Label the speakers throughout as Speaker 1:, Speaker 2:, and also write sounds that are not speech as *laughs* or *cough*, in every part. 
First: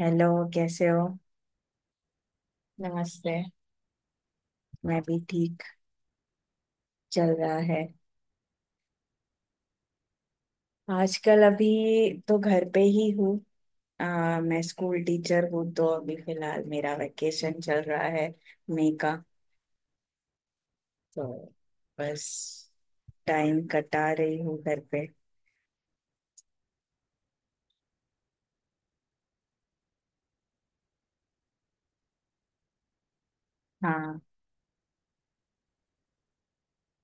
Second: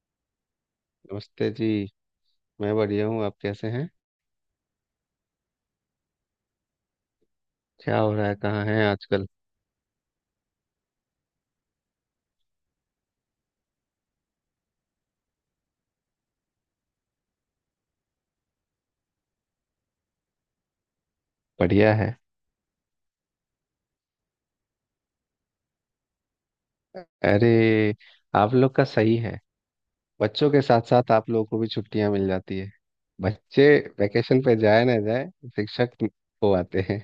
Speaker 1: Hello. कैसे हो।
Speaker 2: नमस्ते जी। मैं बढ़िया हूँ,
Speaker 1: नमस्ते।
Speaker 2: आप कैसे हैं?
Speaker 1: मैं भी ठीक। चल रहा है।
Speaker 2: क्या हो रहा है, कहाँ हैं आजकल?
Speaker 1: आजकल अभी तो घर पे ही हूँ। मैं स्कूल टीचर हूँ तो अभी फिलहाल मेरा वेकेशन चल रहा है, मई का। तो
Speaker 2: बढ़िया है।
Speaker 1: बस टाइम कटा रही हूँ घर पे।
Speaker 2: अरे, आप लोग का सही है। बच्चों के साथ साथ आप लोगों को भी छुट्टियां मिल जाती है। बच्चे
Speaker 1: हाँ।
Speaker 2: वैकेशन पे जाए ना जाए, शिक्षक हो आते हैं।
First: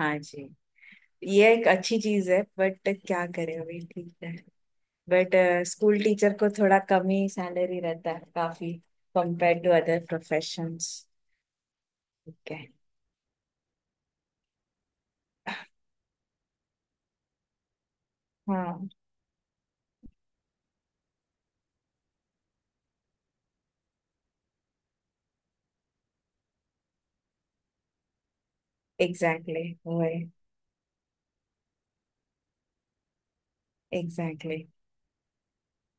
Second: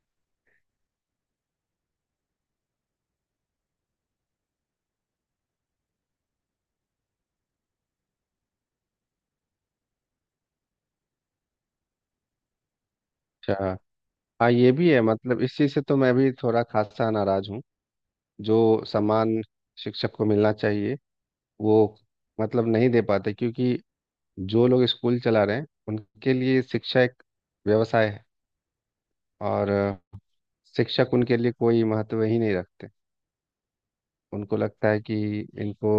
Speaker 1: हाँ जी, ये एक अच्छी चीज है बट क्या करें, अभी ठीक है। बट स्कूल टीचर को थोड़ा कम ही सैलरी रहता है, काफी कंपेयर टू अदर प्रोफेशंस। ठीक है।
Speaker 2: अच्छा। हाँ, ये भी है। मतलब इस चीज़ से तो मैं भी थोड़ा खासा नाराज हूँ। जो
Speaker 1: हाँ,
Speaker 2: सम्मान शिक्षक को मिलना चाहिए, वो मतलब नहीं दे पाते, क्योंकि जो लोग स्कूल चला रहे हैं उनके लिए शिक्षा एक व्यवसाय है।
Speaker 1: एग्जैक्टली
Speaker 2: और
Speaker 1: exactly, वही।
Speaker 2: शिक्षक उनके लिए कोई महत्व ही नहीं रखते।
Speaker 1: एग्जैक्टली
Speaker 2: उनको
Speaker 1: exactly।
Speaker 2: लगता है कि इनको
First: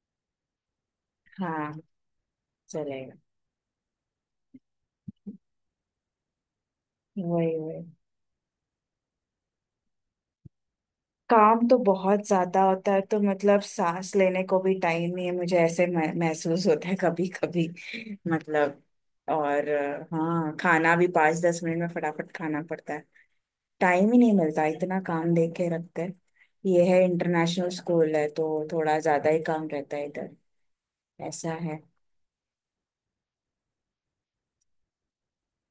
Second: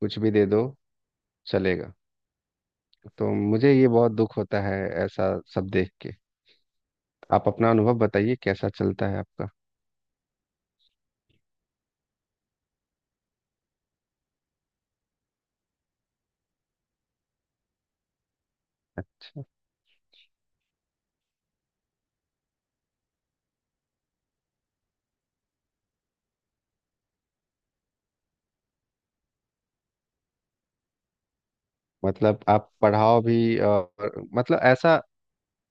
Speaker 2: कुछ भी दे दो,
Speaker 1: हाँ।
Speaker 2: चलेगा।
Speaker 1: चलेगा।
Speaker 2: तो मुझे ये बहुत दुख होता है, ऐसा सब देख के। आप
Speaker 1: वही
Speaker 2: अपना
Speaker 1: वही।
Speaker 2: अनुभव बताइए, कैसा चलता है आपका?
Speaker 1: काम तो बहुत ज्यादा होता है तो मतलब सांस लेने को भी टाइम नहीं है, मुझे ऐसे महसूस होता है कभी कभी। मतलब और हाँ, खाना भी 5-10 मिनट में फटाफट खाना पड़ता है। टाइम ही नहीं मिलता, इतना काम दे के रखते हैं। ये है इंटरनेशनल स्कूल है तो थोड़ा ज्यादा ही काम रहता है इधर। ऐसा है।
Speaker 2: मतलब आप पढ़ाओ भी, और मतलब ऐसा।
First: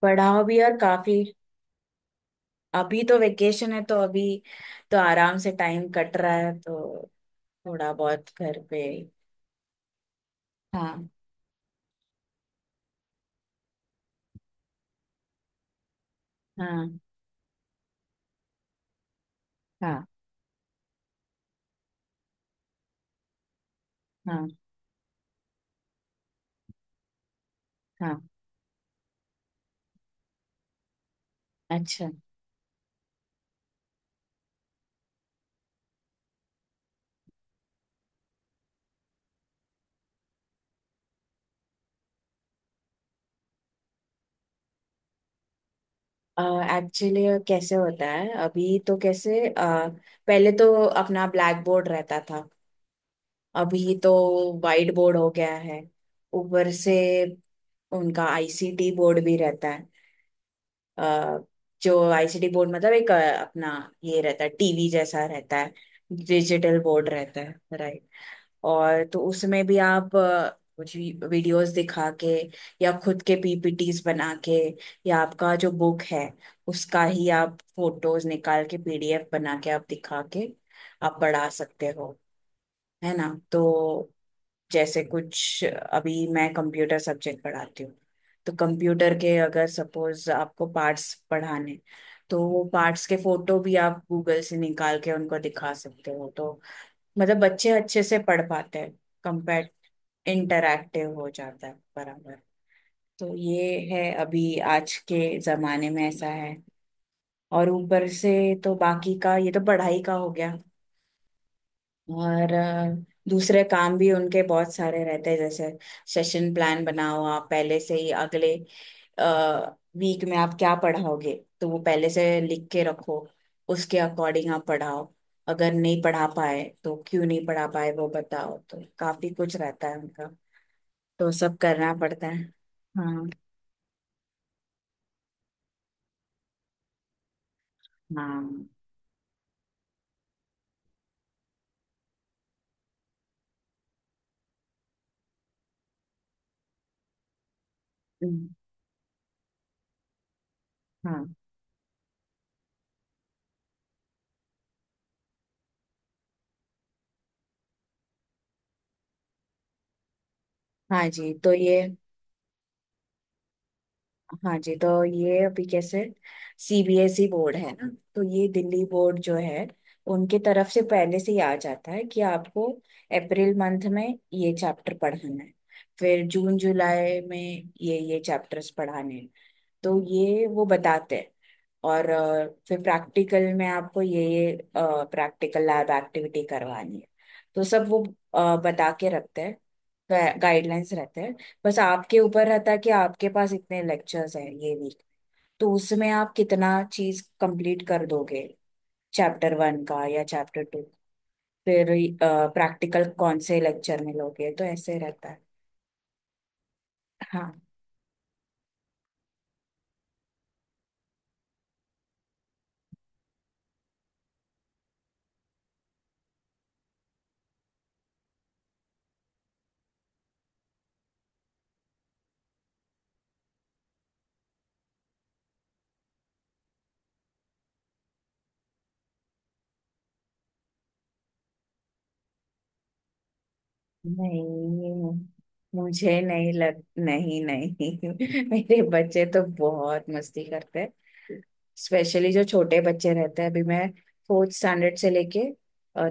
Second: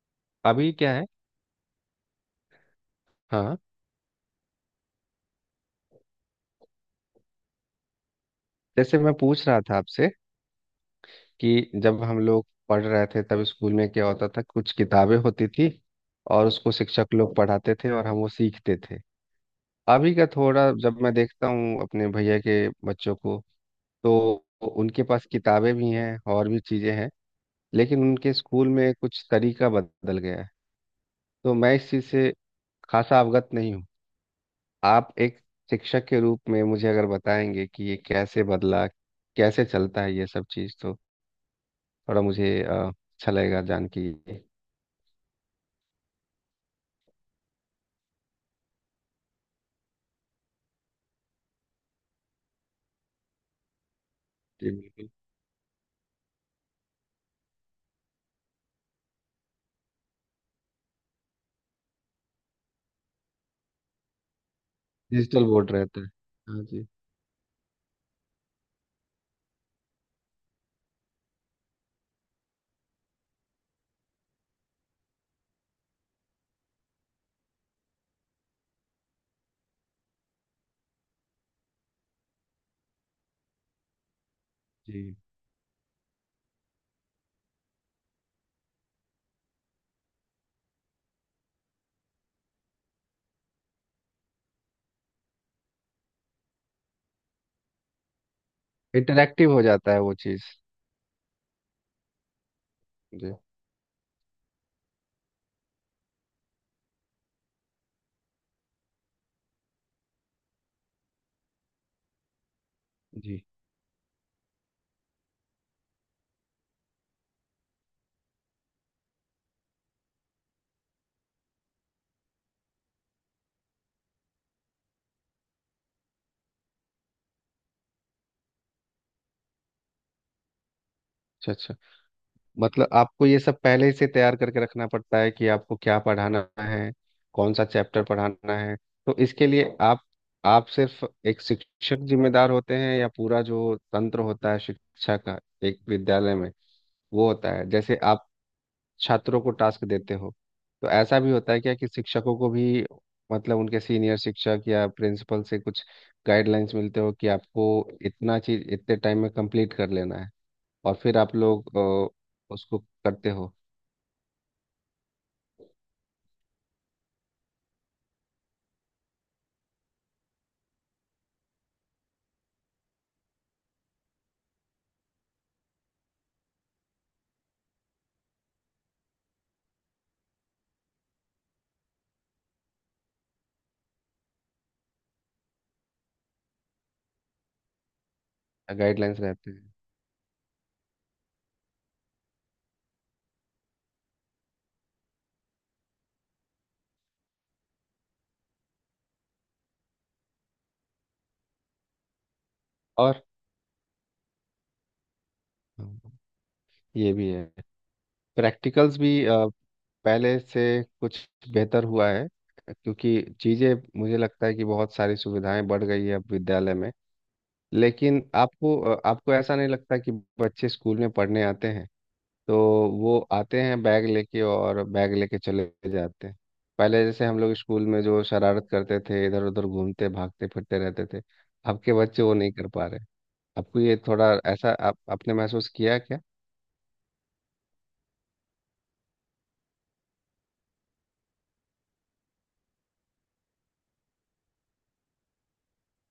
Speaker 1: पढ़ाओ भी
Speaker 2: अभी
Speaker 1: और
Speaker 2: क्या है?
Speaker 1: काफी। अभी तो
Speaker 2: हाँ,
Speaker 1: वेकेशन है तो अभी तो आराम से टाइम कट रहा है तो थोड़ा बहुत घर पे।
Speaker 2: जैसे मैं पूछ रहा था आपसे
Speaker 1: हाँ।
Speaker 2: कि जब हम लोग पढ़ रहे थे तब स्कूल में क्या होता था, कुछ किताबें होती थी और उसको
Speaker 1: हाँ।
Speaker 2: शिक्षक लोग पढ़ाते थे और हम वो सीखते थे।
Speaker 1: हाँ।
Speaker 2: अभी का थोड़ा, जब मैं देखता हूँ अपने भैया के बच्चों को, तो
Speaker 1: हाँ।
Speaker 2: उनके पास किताबें भी हैं और भी चीज़ें हैं, लेकिन
Speaker 1: हाँ।
Speaker 2: उनके स्कूल में कुछ तरीका बदल गया है। तो मैं इस चीज़
Speaker 1: अच्छा।
Speaker 2: से खासा अवगत नहीं हूँ। आप एक शिक्षक के रूप में मुझे अगर बताएंगे कि ये कैसे बदला, कैसे चलता है ये सब चीज़, तो थोड़ा मुझे अच्छा लगेगा जान के ये।
Speaker 1: एक्चुअली कैसे होता है अभी, तो पहले तो अपना ब्लैक बोर्ड रहता था, अभी तो
Speaker 2: जी,
Speaker 1: वाइट
Speaker 2: बिल्कुल।
Speaker 1: बोर्ड हो गया है। ऊपर से उनका आईसीटी बोर्ड भी रहता है। अ, जो आईसीटी बोर्ड मतलब अपना ये रहता है, टीवी जैसा
Speaker 2: डिजिटल
Speaker 1: रहता
Speaker 2: बोर्ड
Speaker 1: है।
Speaker 2: रहता है। हाँ
Speaker 1: डिजिटल
Speaker 2: जी।
Speaker 1: बोर्ड रहता है, राइट। और तो उसमें भी आप कुछ वीडियोस दिखा के या खुद के पीपीटीज बना के या आपका जो बुक है उसका ही आप फोटोज निकाल के पीडीएफ बना के आप दिखा के आप पढ़ा सकते हो, है ना। तो जैसे
Speaker 2: जी।
Speaker 1: कुछ अभी मैं कंप्यूटर सब्जेक्ट पढ़ाती हूँ, तो कंप्यूटर के अगर सपोज आपको पार्ट्स पढ़ाने, तो वो पार्ट्स के फोटो भी आप गूगल से निकाल के उनको दिखा सकते हो, तो मतलब बच्चे अच्छे से पढ़ पाते हैं।
Speaker 2: इंटरेक्टिव हो
Speaker 1: कंपेयर
Speaker 2: जाता है वो चीज़।
Speaker 1: इंटरैक्टिव हो जाता है, बराबर।
Speaker 2: जी।
Speaker 1: तो ये है अभी आज के जमाने में ऐसा है। और ऊपर से तो बाकी का ये तो पढ़ाई का हो गया, और
Speaker 2: जी।
Speaker 1: दूसरे काम भी उनके बहुत सारे रहते हैं, जैसे सेशन प्लान बनाओ, आप पहले से ही अगले वीक में आप क्या पढ़ाओगे तो वो पहले से लिख के रखो, उसके अकॉर्डिंग आप पढ़ाओ, अगर नहीं पढ़ा पाए तो क्यों नहीं पढ़ा पाए वो बताओ, तो काफी कुछ रहता है उनका, तो
Speaker 2: अच्छा
Speaker 1: सब
Speaker 2: अच्छा।
Speaker 1: करना पड़ता है।
Speaker 2: मतलब आपको
Speaker 1: हाँ।
Speaker 2: ये सब पहले से तैयार करके रखना पड़ता है कि आपको क्या पढ़ाना है, कौन सा चैप्टर पढ़ाना
Speaker 1: हाँ।
Speaker 2: है। तो इसके लिए आप सिर्फ एक शिक्षक जिम्मेदार होते हैं, या पूरा जो तंत्र होता है शिक्षा का, एक विद्यालय में, वो होता है? जैसे आप
Speaker 1: हम्म।
Speaker 2: छात्रों को टास्क देते हो, तो ऐसा
Speaker 1: हाँ।
Speaker 2: भी होता है क्या कि शिक्षकों को भी, मतलब उनके सीनियर शिक्षक या प्रिंसिपल से कुछ गाइडलाइंस मिलते हो कि आपको इतना चीज इतने टाइम में कंप्लीट कर लेना है, और
Speaker 1: हाँ
Speaker 2: फिर
Speaker 1: जी
Speaker 2: आप
Speaker 1: तो
Speaker 2: लोग
Speaker 1: ये
Speaker 2: उसको करते हो?
Speaker 1: हाँ जी तो ये अभी कैसे, सीबीएसई बोर्ड है ना, तो ये दिल्ली बोर्ड जो है उनके तरफ से पहले से ही आ जाता है कि आपको अप्रैल मंथ में ये चैप्टर पढ़ाना है, फिर जून जुलाई में ये चैप्टर्स पढ़ाने हैं, तो ये वो बताते हैं। और फिर प्रैक्टिकल में आपको ये प्रैक्टिकल लैब एक्टिविटी करवानी है, तो सब वो बता के
Speaker 2: गाइडलाइंस
Speaker 1: रखते
Speaker 2: रहते
Speaker 1: हैं।
Speaker 2: हैं।
Speaker 1: गाइडलाइंस रहते हैं। बस आपके ऊपर रहता है कि आपके पास इतने लेक्चर्स हैं ये वीक, तो उसमें आप कितना चीज कंप्लीट कर दोगे, चैप्टर 1 का या चैप्टर 2, फिर प्रैक्टिकल
Speaker 2: और
Speaker 1: कौन से लेक्चर में लोगे, तो ऐसे रहता है।
Speaker 2: हाँ, ये भी है।
Speaker 1: हाँ।
Speaker 2: प्रैक्टिकल्स भी पहले से कुछ बेहतर हुआ है, क्योंकि चीज़ें, मुझे लगता है कि बहुत सारी सुविधाएं बढ़ गई है अब विद्यालय में। लेकिन आपको ऐसा नहीं लगता कि बच्चे स्कूल में पढ़ने आते हैं, तो वो आते हैं बैग लेके और बैग लेके चले जाते हैं? पहले जैसे हम लोग स्कूल में जो शरारत करते थे, इधर उधर घूमते भागते फिरते रहते थे, अब के बच्चे वो नहीं कर पा रहे। आपको ये थोड़ा ऐसा, आप
Speaker 1: नहीं,
Speaker 2: आपने महसूस किया क्या?
Speaker 1: मुझे नहीं लग नहीं नहीं *laughs* मेरे बच्चे तो बहुत मस्ती करते हैं। स्पेशली जो छोटे बच्चे रहते हैं, अभी मैं फोर्थ स्टैंडर्ड से लेके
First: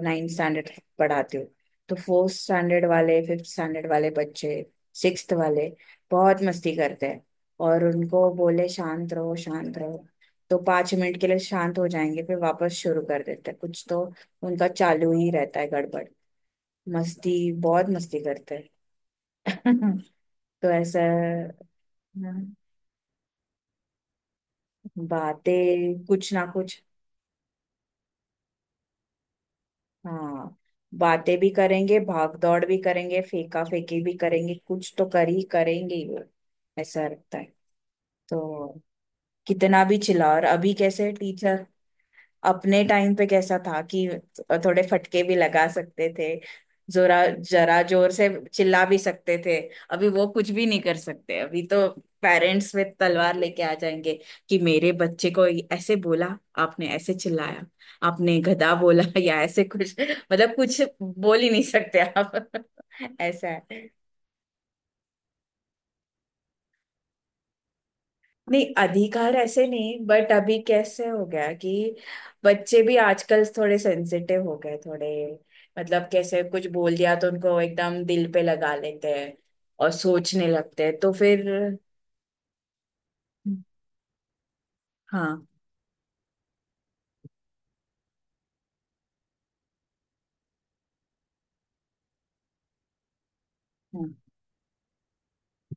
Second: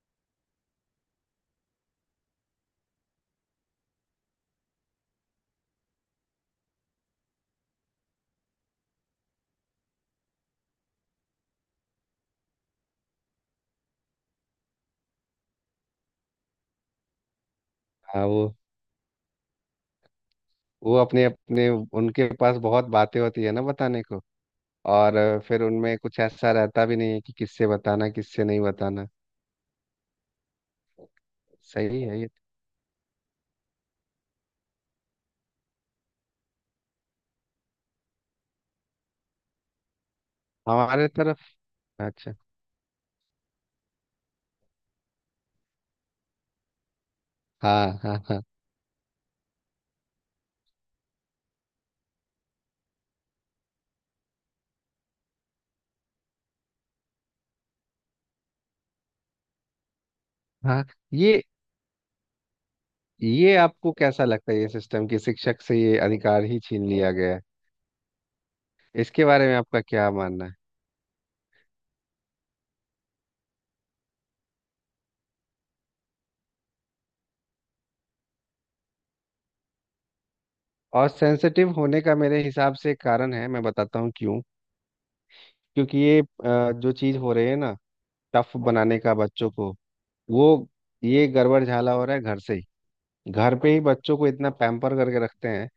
Speaker 1: नाइन्थ स्टैंडर्ड पढ़ाती हूँ, तो फोर्थ स्टैंडर्ड वाले, फिफ्थ स्टैंडर्ड वाले बच्चे, सिक्स्थ वाले बहुत मस्ती करते हैं। और उनको बोले शांत रहो शांत रहो, तो 5 मिनट के लिए शांत हो जाएंगे, फिर वापस शुरू कर देते हैं कुछ तो। उनका चालू ही रहता है, गड़बड़ मस्ती, बहुत मस्ती
Speaker 2: हाँ,
Speaker 1: करते हैं *laughs* तो
Speaker 2: वो
Speaker 1: ऐसा।
Speaker 2: अपने अपने, उनके
Speaker 1: हाँ,
Speaker 2: पास बहुत बातें होती है ना बताने को। और फिर उनमें
Speaker 1: बातें
Speaker 2: कुछ
Speaker 1: कुछ ना
Speaker 2: ऐसा
Speaker 1: कुछ।
Speaker 2: रहता भी नहीं है कि किससे बताना किससे नहीं बताना।
Speaker 1: हाँ, बातें भी करेंगे,
Speaker 2: सही है ये।
Speaker 1: भाग दौड़ भी करेंगे, फेंका फेंकी भी करेंगे, कुछ तो कर ही करेंगे ही वो, ऐसा लगता है। तो कितना भी चिल्ला, और अभी
Speaker 2: हमारे
Speaker 1: कैसे
Speaker 2: तरफ,
Speaker 1: टीचर
Speaker 2: अच्छा।
Speaker 1: अपने टाइम पे कैसा था कि थोड़े फटके भी लगा सकते थे, जोरा जरा
Speaker 2: हाँ
Speaker 1: जोर
Speaker 2: हाँ
Speaker 1: से
Speaker 2: हाँ।
Speaker 1: चिल्ला भी सकते थे, अभी वो कुछ भी नहीं कर सकते। अभी तो पेरेंट्स में तलवार लेके आ जाएंगे कि मेरे बच्चे को ऐसे बोला, आपने ऐसे चिल्लाया, आपने गधा बोला *laughs* या ऐसे कुछ, मतलब कुछ
Speaker 2: हाँ,
Speaker 1: बोल
Speaker 2: ये
Speaker 1: ही नहीं सकते आप *laughs* ऐसा
Speaker 2: ये
Speaker 1: है।
Speaker 2: आपको कैसा लगता है ये सिस्टम, कि शिक्षक से ये अधिकार ही छीन लिया गया है?
Speaker 1: नहीं,
Speaker 2: इसके
Speaker 1: अधिकार
Speaker 2: बारे में
Speaker 1: ऐसे
Speaker 2: आपका
Speaker 1: नहीं,
Speaker 2: क्या
Speaker 1: बट
Speaker 2: मानना है?
Speaker 1: अभी कैसे हो गया कि बच्चे भी आजकल थोड़े सेंसिटिव हो गए, थोड़े मतलब कैसे कुछ बोल दिया तो उनको एकदम दिल पे लगा लेते हैं, और सोचने लगते हैं,
Speaker 2: और
Speaker 1: तो फिर।
Speaker 2: सेंसिटिव होने का मेरे हिसाब से कारण है,
Speaker 1: हम्म।
Speaker 2: मैं बताता हूँ क्यों।
Speaker 1: हाँ।
Speaker 2: क्योंकि ये जो चीज़ हो रही है ना, टफ बनाने का बच्चों को, वो ये गड़बड़ झाला हो रहा है घर से ही। घर पे ही
Speaker 1: हम्म।
Speaker 2: बच्चों को इतना पैम्पर करके रखते हैं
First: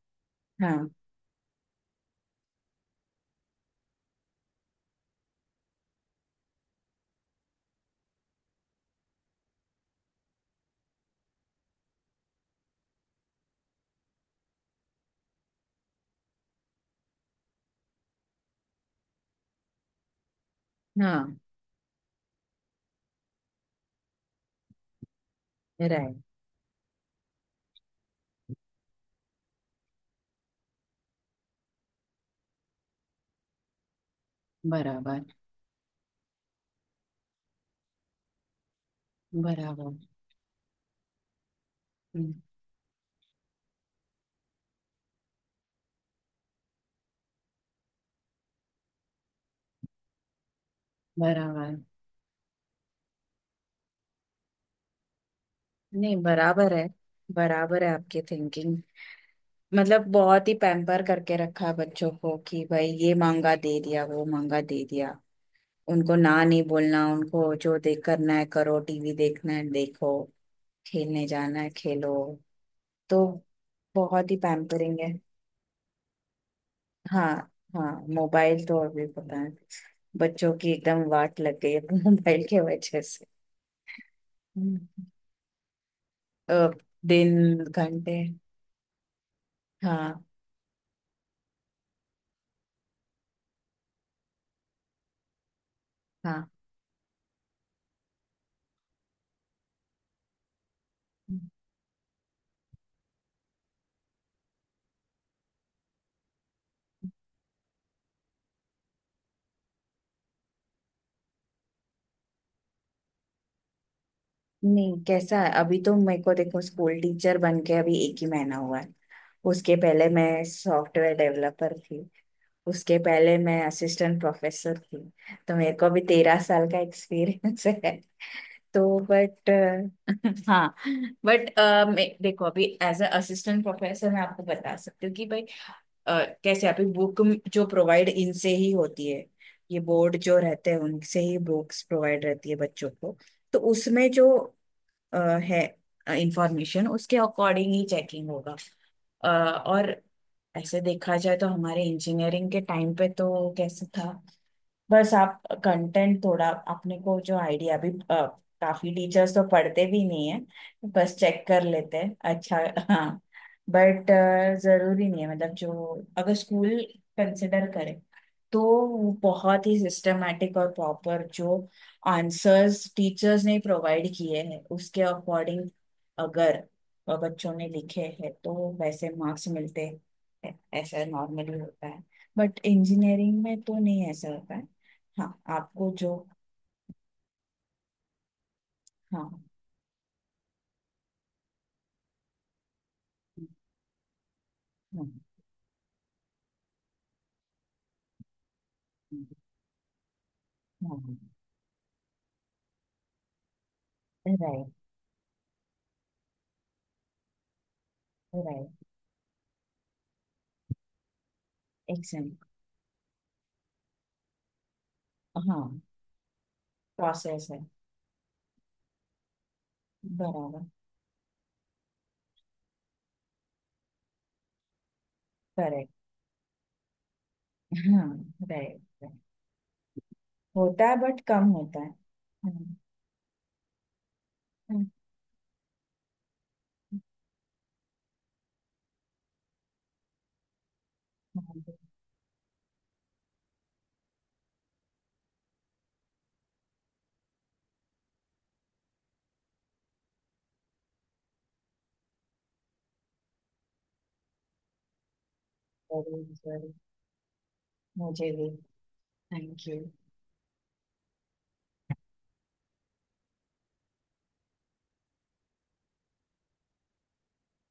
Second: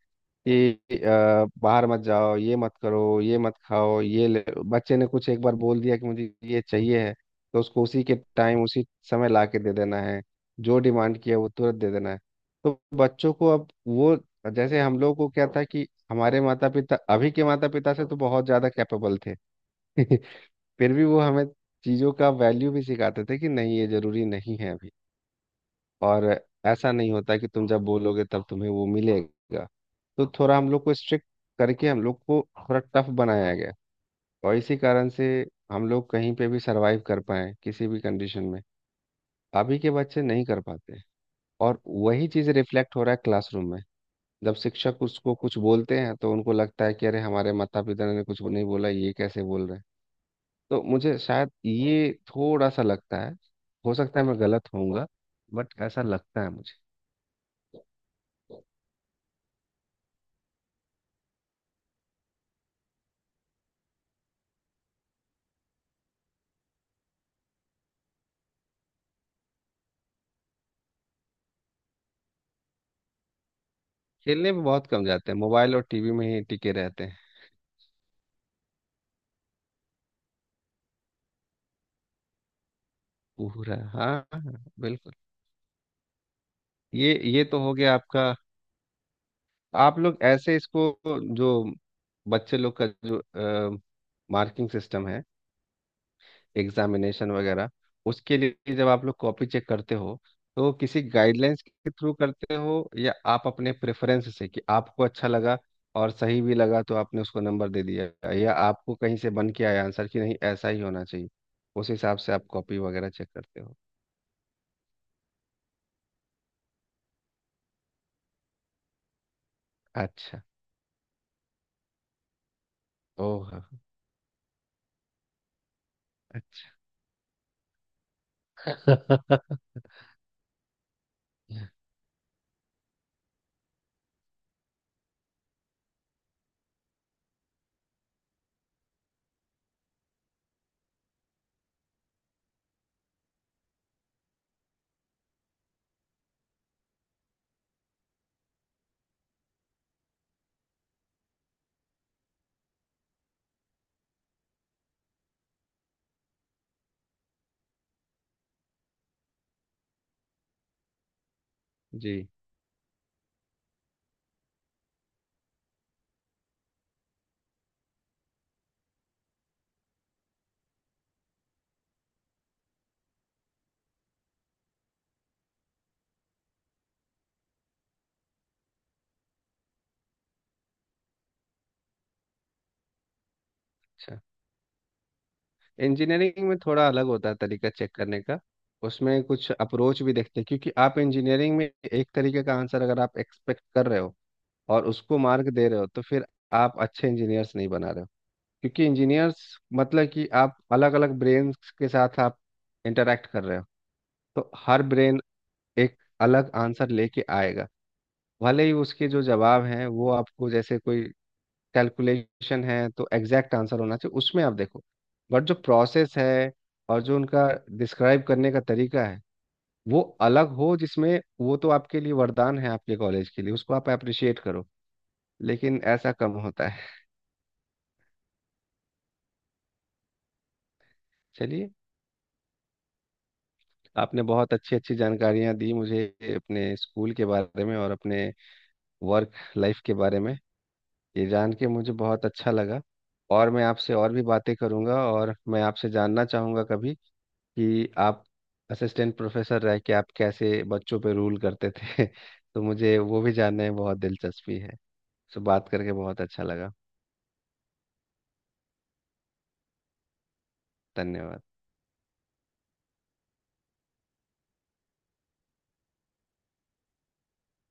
Speaker 2: कि
Speaker 1: हाँ।
Speaker 2: बाहर मत जाओ, ये मत करो, ये मत खाओ, ये ले। बच्चे ने कुछ एक बार बोल दिया कि मुझे ये चाहिए है, तो उसको उसी के टाइम, उसी समय ला के दे देना है। जो डिमांड किया वो तुरंत दे देना है। तो बच्चों को अब वो, जैसे हम लोग को क्या था कि हमारे माता पिता अभी के माता पिता से तो बहुत ज़्यादा कैपेबल थे *laughs* फिर भी वो
Speaker 1: हाँ।
Speaker 2: हमें चीज़ों का वैल्यू भी सिखाते थे कि नहीं, ये ज़रूरी नहीं है।
Speaker 1: राइट।
Speaker 2: और ऐसा नहीं होता कि तुम जब बोलोगे तब तुम्हें वो मिलेगा। तो थोड़ा हम लोग को स्ट्रिक्ट करके, हम लोग को थोड़ा टफ बनाया गया। और इसी कारण
Speaker 1: बराबर।
Speaker 2: से हम लोग कहीं पे भी सरवाइव कर पाए किसी भी कंडीशन में। अभी के
Speaker 1: बराबर।
Speaker 2: बच्चे नहीं कर पाते, और वही
Speaker 1: हम्म।
Speaker 2: चीज़ रिफ्लेक्ट हो रहा है क्लासरूम में। जब शिक्षक उसको कुछ बोलते हैं, तो उनको लगता है कि अरे, हमारे माता पिता ने कुछ नहीं बोला, ये कैसे बोल रहे हैं? तो मुझे शायद
Speaker 1: बराबर।
Speaker 2: ये थोड़ा सा लगता है। हो सकता है मैं गलत होऊंगा, बट ऐसा
Speaker 1: नहीं
Speaker 2: लगता है
Speaker 1: बराबर
Speaker 2: मुझे।
Speaker 1: है, बराबर है आपकी थिंकिंग। मतलब बहुत ही पैम्पर करके रखा है बच्चों को, कि भाई ये मांगा दे दिया, वो मांगा दे दिया, उनको ना नहीं बोलना, उनको जो देख करना है करो, टीवी देखना है देखो, खेलने जाना है खेलो, तो बहुत ही
Speaker 2: खेलने पे बहुत
Speaker 1: पैम्परिंग
Speaker 2: कम
Speaker 1: है।
Speaker 2: जाते हैं, मोबाइल और टीवी में ही टिके रहते हैं।
Speaker 1: हाँ। हाँ, मोबाइल तो अभी पता है, बच्चों की एकदम वाट लग गई है *laughs* मोबाइल के वजह से।
Speaker 2: पूरा, हाँ हाँ,
Speaker 1: हम्म।
Speaker 2: बिल्कुल।
Speaker 1: अ,
Speaker 2: ये तो
Speaker 1: दिन
Speaker 2: हो गया
Speaker 1: घंटे।
Speaker 2: आपका। आप
Speaker 1: हाँ।
Speaker 2: लोग ऐसे इसको, जो बच्चे लोग का जो मार्किंग सिस्टम है,
Speaker 1: हाँ,
Speaker 2: एग्जामिनेशन वगैरह, उसके लिए जब आप लोग कॉपी चेक करते हो, तो किसी गाइडलाइंस के थ्रू करते हो, या आप अपने प्रेफरेंस से कि आपको अच्छा लगा और सही भी लगा तो आपने उसको नंबर दे दिया, या आपको कहीं से बन के आया आंसर कि नहीं, ऐसा ही होना चाहिए, उस हिसाब से आप कॉपी वगैरह चेक करते हो?
Speaker 1: नहीं कैसा है अभी तो, मेरे को देखो स्कूल टीचर बन के अभी एक ही महीना हुआ है, उसके पहले
Speaker 2: अच्छा।
Speaker 1: मैं सॉफ्टवेयर डेवलपर थी, उसके पहले
Speaker 2: ओह।
Speaker 1: मैं असिस्टेंट प्रोफेसर थी, तो मेरे को अभी 13 साल
Speaker 2: अच्छा।
Speaker 1: का एक्सपीरियंस है, तो बट *laughs* हाँ, बट
Speaker 2: *laughs*
Speaker 1: मैं देखो अभी एज अ असिस्टेंट प्रोफेसर मैं आपको बता सकती हूँ कि भाई कैसे अभी बुक जो प्रोवाइड इनसे ही होती है, ये बोर्ड जो रहते हैं उनसे ही बुक्स प्रोवाइड रहती है बच्चों को, तो उसमें जो अ, है इंफॉर्मेशन उसके अकॉर्डिंग ही चेकिंग होगा। और ऐसे देखा जाए तो हमारे इंजीनियरिंग के टाइम पे तो कैसे था, बस आप कंटेंट थोड़ा अपने को जो आइडिया भी काफी टीचर्स तो पढ़ते भी नहीं है, बस चेक कर लेते हैं।
Speaker 2: जी।
Speaker 1: अच्छा। हाँ, बट जरूरी नहीं है, मतलब जो, अगर स्कूल कंसिडर करें, तो वो बहुत ही सिस्टमेटिक और प्रॉपर जो आंसर्स टीचर्स ने प्रोवाइड किए हैं उसके अकॉर्डिंग अगर बच्चों ने लिखे हैं तो वैसे मार्क्स मिलते हैं, ऐसा नॉर्मली होता है, बट इंजीनियरिंग में तो नहीं
Speaker 2: अच्छा,
Speaker 1: ऐसा होता है। हाँ। आपको जो,
Speaker 2: इंजीनियरिंग में थोड़ा अलग होता है तरीका चेक करने का। उसमें
Speaker 1: हाँ,
Speaker 2: कुछ अप्रोच भी देखते हैं, क्योंकि आप इंजीनियरिंग में एक तरीके का आंसर अगर आप एक्सपेक्ट कर रहे हो और
Speaker 1: हाँ,
Speaker 2: उसको मार्क दे रहे हो, तो फिर आप अच्छे इंजीनियर्स नहीं बना रहे हो। क्योंकि इंजीनियर्स, मतलब कि आप अलग
Speaker 1: हाँ,
Speaker 2: अलग ब्रेन के साथ आप इंटरेक्ट कर रहे हो, तो
Speaker 1: राइट,
Speaker 2: हर ब्रेन एक अलग आंसर लेके आएगा। भले ही
Speaker 1: राइट,
Speaker 2: उसके जो जवाब हैं वो आपको, जैसे कोई
Speaker 1: एक्शन
Speaker 2: कैलकुलेशन है तो एग्जैक्ट आंसर होना चाहिए, उसमें आप देखो, बट जो
Speaker 1: हाँ,
Speaker 2: प्रोसेस है और जो
Speaker 1: प्रोसेस
Speaker 2: उनका
Speaker 1: है,
Speaker 2: डिस्क्राइब करने का तरीका है, वो अलग
Speaker 1: बराबर,
Speaker 2: हो जिसमें, वो तो आपके लिए वरदान है, आपके कॉलेज के लिए, उसको आप अप्रिशिएट करो। लेकिन
Speaker 1: करेक्ट।
Speaker 2: ऐसा कम होता है।
Speaker 1: हाँ, राइट राइट, होता है बट कम
Speaker 2: चलिए,
Speaker 1: होता है। हाँ।
Speaker 2: आपने बहुत अच्छी
Speaker 1: हाँ।
Speaker 2: अच्छी जानकारियां दी मुझे, अपने स्कूल के बारे में और अपने वर्क लाइफ के बारे में। ये जान के
Speaker 1: हाँ,
Speaker 2: मुझे बहुत अच्छा लगा। और मैं आपसे और भी बातें करूंगा, और मैं आपसे जानना चाहूंगा कभी कि आप असिस्टेंट प्रोफेसर रह के आप कैसे बच्चों पे रूल करते थे *laughs* तो मुझे वो भी जानने में बहुत दिलचस्पी है। सो बात करके बहुत
Speaker 1: जरूर
Speaker 2: अच्छा लगा।
Speaker 1: जरूर, मुझे भी, थैंक यू।
Speaker 2: धन्यवाद।